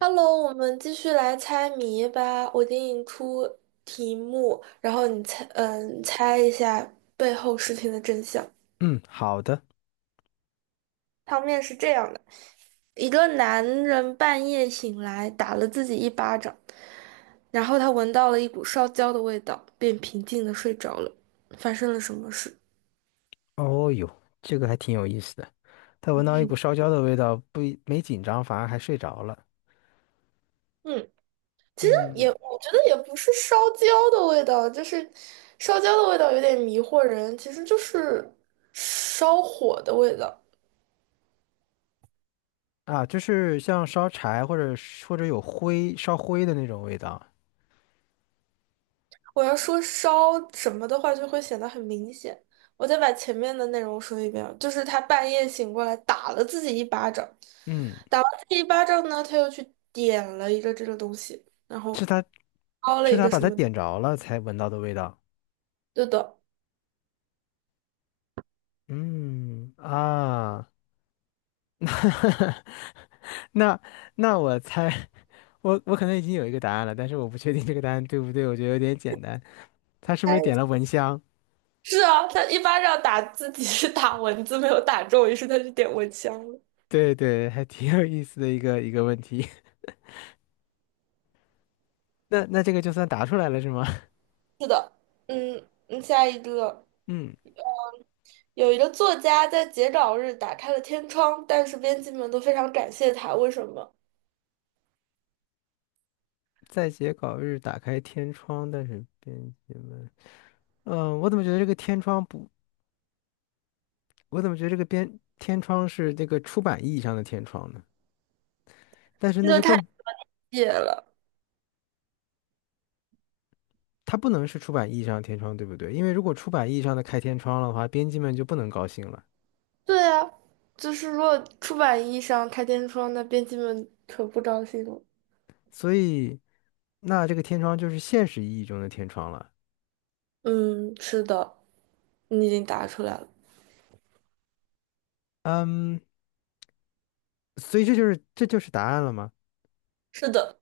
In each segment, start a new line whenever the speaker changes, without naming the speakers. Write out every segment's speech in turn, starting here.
Hello，我们继续来猜谜吧。我给你出题目，然后你猜，猜一下背后事情的真相。
嗯，好的。
汤面是这样的：一个男人半夜醒来，打了自己一巴掌，然后他闻到了一股烧焦的味道，便平静的睡着了。发生了什么事？
哦哟，这个还挺有意思的。他闻到一股烧焦的味道，不一没紧张，反而还睡着了。
嗯，其实也，
嗯，
我觉得也不是烧焦的味道，就是烧焦的味道有点迷惑人，其实就是烧火的味道。
啊，就是像烧柴或者是或者有灰烧灰的那种味道。
我要说烧什么的话，就会显得很明显。我再把前面的内容说一遍啊，就是他半夜醒过来打了自己一巴掌，
嗯，
打完自己一巴掌呢，他又去点了一个这个东西，然
是
后
他
烧了
是
一
他
个
把
什
它
么，
点着了才闻到的味道。
对的，
嗯啊，那那那我猜，我可能已经有一个答案了，但是我不确定这个答案对不对，我觉得有点简单。他是不是点了蚊香？
是啊，他一巴掌打自己是打蚊子没有打中，于是他就点蚊香了。
对对，还挺有意思的一个问题。那那这个就算答出来了是吗？
是的，嗯嗯，下一个。
嗯，
有一个作家在截稿日打开了天窗，但是编辑们都非常感谢他，为什么？
在截稿日打开天窗，但是编辑们，嗯、我怎么觉得这个天窗不，我怎么觉得这个编天窗是这个出版意义上的天窗呢？但是
这
那
就
就
太
更，
野了。
它不能是出版意义上的天窗，对不对？因为如果出版意义上的开天窗了的话，编辑们就不能高兴了。
对啊，就是如果出版意义上开天窗，那编辑们可不高兴了。
所以，那这个天窗就是现实意义中的天窗了。
嗯，是的，你已经答出来了。
嗯，所以这就是这就是答案了吗？
是的，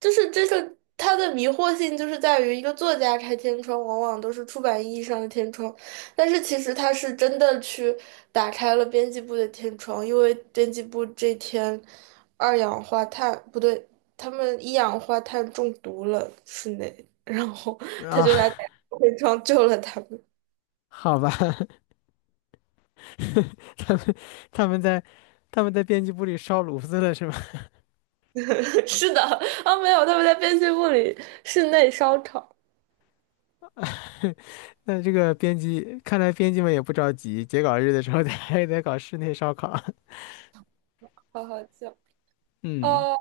就是这个它的迷惑性就是在于一个作家开天窗，往往都是出版意义上的天窗，但是其实他是真的去打开了编辑部的天窗，因为编辑部这天二氧化碳不对，他们一氧化碳中毒了室内，然后他就来
啊，
打开天窗救了他们。
好吧。他们他们在他们在编辑部里烧炉子了是吗？
是的，啊，没有，他们在编辑部里室内烧烤，
那这个编辑看来编辑们也不着急，截稿日的时候得还得搞室内烧烤。
好好笑。
嗯
哦，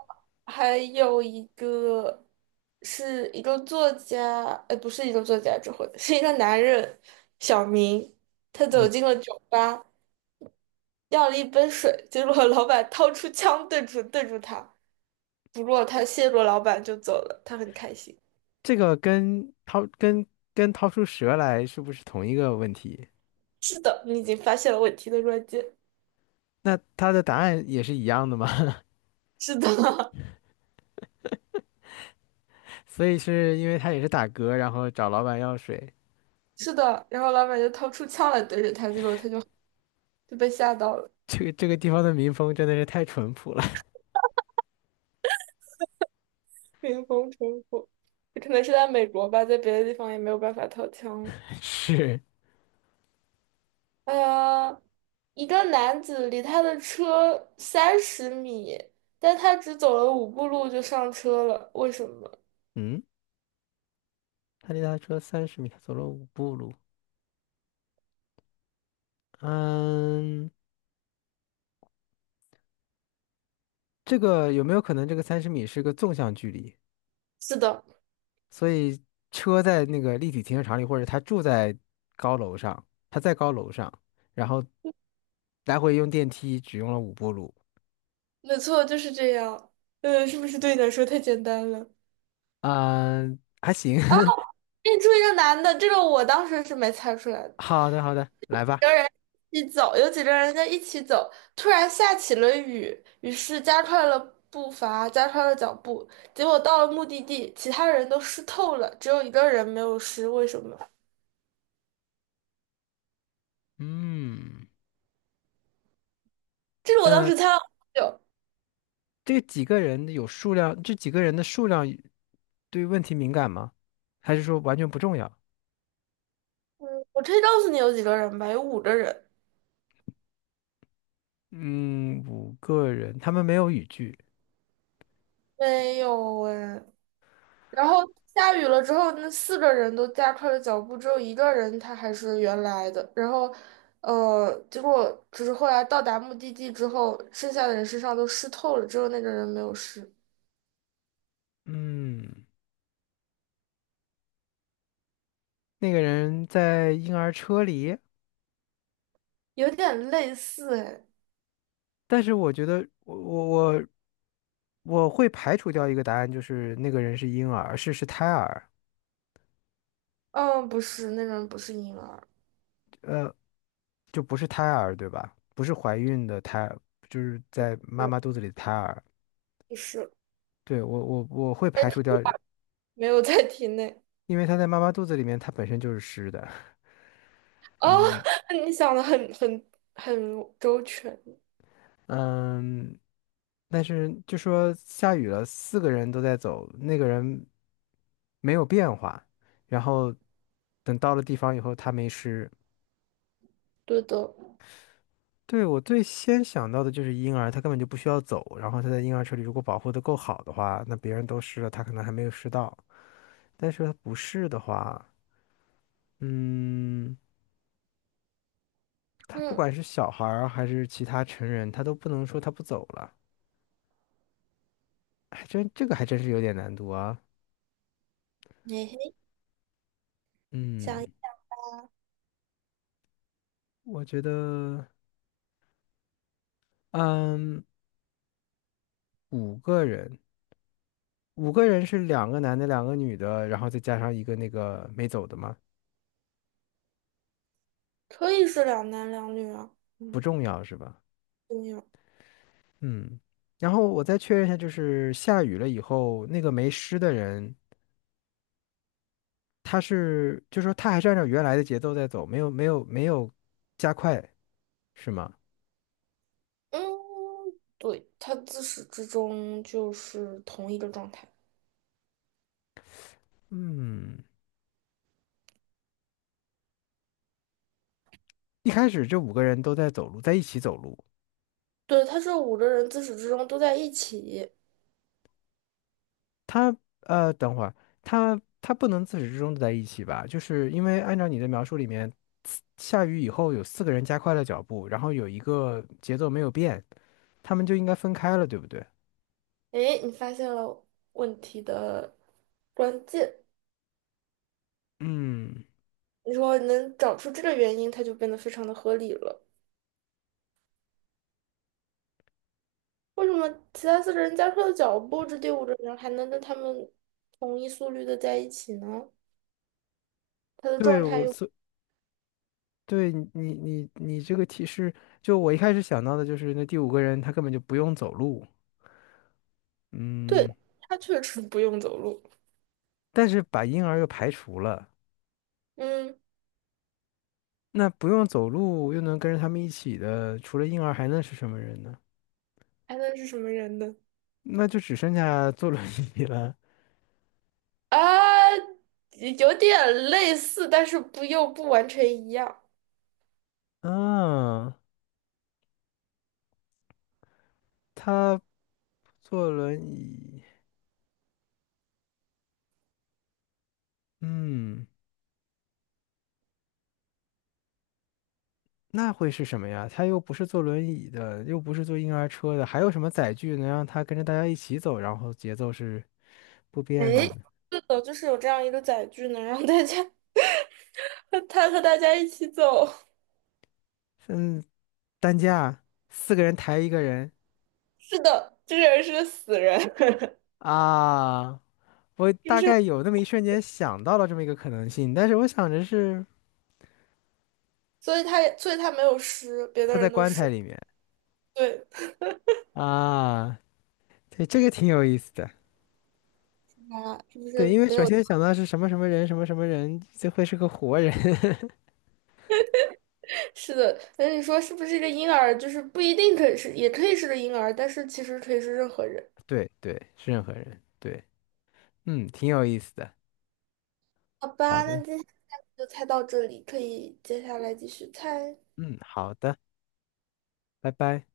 还有一个是一个作家，不是一个作家之后，这回是一个男人，小明，他走
嗯，
进了酒吧，要了一杯水，结果老板掏出枪对准对住他，不过他谢过老板就走了，他很开心。
这个跟掏跟跟掏出蛇来是不是同一个问题？
是的，你已经发现了问题的关键。
那他的答案也是一样的吗？
是的，
所以是因为他也是打嗝，然后找老板要水。
是的，然后老板就掏出枪来对着他，结果他就被吓到了。
这个地方的民风真的是太淳朴了。
冰封城府，可能是在美国吧，在别的地方也没有办法掏枪了。
是，
呃，一个男子离他的车30米，但他只走了五步路就上车了，为什么？
嗯，他离他车三十米，走了五步路。嗯。这个有没有可能这个三十米是个纵向距离？
是的，
所以车在那个立体停车场里，或者他住在高楼上，他在高楼上，然后来回用电梯只用了五步路。
没错，就是这样。是不是对你来说太简单了？
嗯、还行。
认出一个男的，这个我当时是没猜出来的。
好的，好的，来吧。
跟人一起走，有几个人在一起走，突然下起了雨，于是加快了步伐，加快了脚步，结果到了目的地，其他人都湿透了，只有一个人没有湿，为什么？
嗯，
这是我当
呃，
时猜了好久，
这几个人有数量，这几个人的数量对问题敏感吗？还是说完全不重要？
我可以告诉你有几个人吧，有五个人，
嗯，五个人，他们没有语句。
没有哎，然后下雨了之后，那四个人都加快了脚步，只有一个人他还是原来的。然后，结果只是后来到达目的地之后，剩下的人身上都湿透了，只有那个人没有湿，
嗯，那个人在婴儿车里。
有点类似哎。
但是我觉得我会排除掉一个答案，就是那个人是婴儿，是是胎儿，
嗯，不是，那个人不是婴儿，
呃，就不是胎儿，对吧？不是怀孕的胎，儿，就是在妈
对，
妈肚子里的胎儿。
不是，
对，我会排除掉，
没有在体内。
因为他在妈妈肚子里面，他本身就是湿的。
哦，
嗯
你想的很周全，
嗯，但是就说下雨了，四个人都在走，那个人没有变化，然后等到了地方以后，他没湿。
对的。
对，我最先想到的就是婴儿，他根本就不需要走，然后他在婴儿车里如果保护的够好的话，那别人都湿了，他可能还没有湿到。但是他不是的话，嗯，他不
嗯，
管是小孩儿还是其他成人，他都不能说他不走了，还真这个还真是有点难度啊。
嘿嘿，
嗯，
想
我觉得，嗯，五个人，五个人是2个男的，2个女的，然后再加上一个那个没走的吗？
可以是两男两女啊，
不
嗯，
重要是吧？
对呀。
嗯，然后我再确认一下，就是下雨了以后，那个没湿的人，他是，就说他还是按照原来的节奏在走，没有加快，是吗？
嗯，对，他自始至终就是同一个状态。
嗯，一开始这五个人都在走路，在一起走路。
对，他这五个人自始至终都在一起。
他呃，等会儿他不能自始至终都在一起吧？就是因为按照你的描述里面，下雨以后有四个人加快了脚步，然后有一个节奏没有变，他们就应该分开了，对不对？
诶，你发现了问题的关键。
嗯，
你说你能找出这个原因，他就变得非常的合理了。为什么其他四个人加快了脚步，这第五个人还能跟他们同一速率的在一起呢？他的状
对，
态
我
又
所对你，你这个提示，就我一开始想到的就是那第5个人他根本就不用走路，
对，
嗯，
他确实不用走路。
但是把婴儿又排除了，
嗯，
那不用走路又能跟着他们一起的，除了婴儿还能是什么人呢？
还能是什么人呢？
那就只剩下坐轮椅了。
啊，有点类似，但是不又不完全一样。
啊，他坐轮椅，嗯，那会是什么呀？他又不是坐轮椅的，又不是坐婴儿车的，还有什么载具能让他跟着大家一起走，然后节奏是不
哎，
变的呢？
是的，就是有这样一个载具，能让大家 他和大家一起走。
嗯，担架，四个人抬一个人
是的，这个人是个死人，
啊！我
就
大
是？
概有那么一瞬间想到了这么一个可能性，但是我想着是
所以他也，所以他没有尸，别的
他在
人都
棺材
尸。
里面
对，
啊，对，这个挺有意思的。
他是不
对，
是
因为
没
首
有？
先想到是什么什么人，什么什么人，这会是个活人。
是的，那你说是不是一个婴儿？就是不一定可以是，也可以是个婴儿，但是其实可以是任何人。
对对，是任何人。对，嗯，挺有意思的。
好
好
吧，那
的，
今天就猜到这里，可以接下来继续猜。
嗯，好的，拜拜。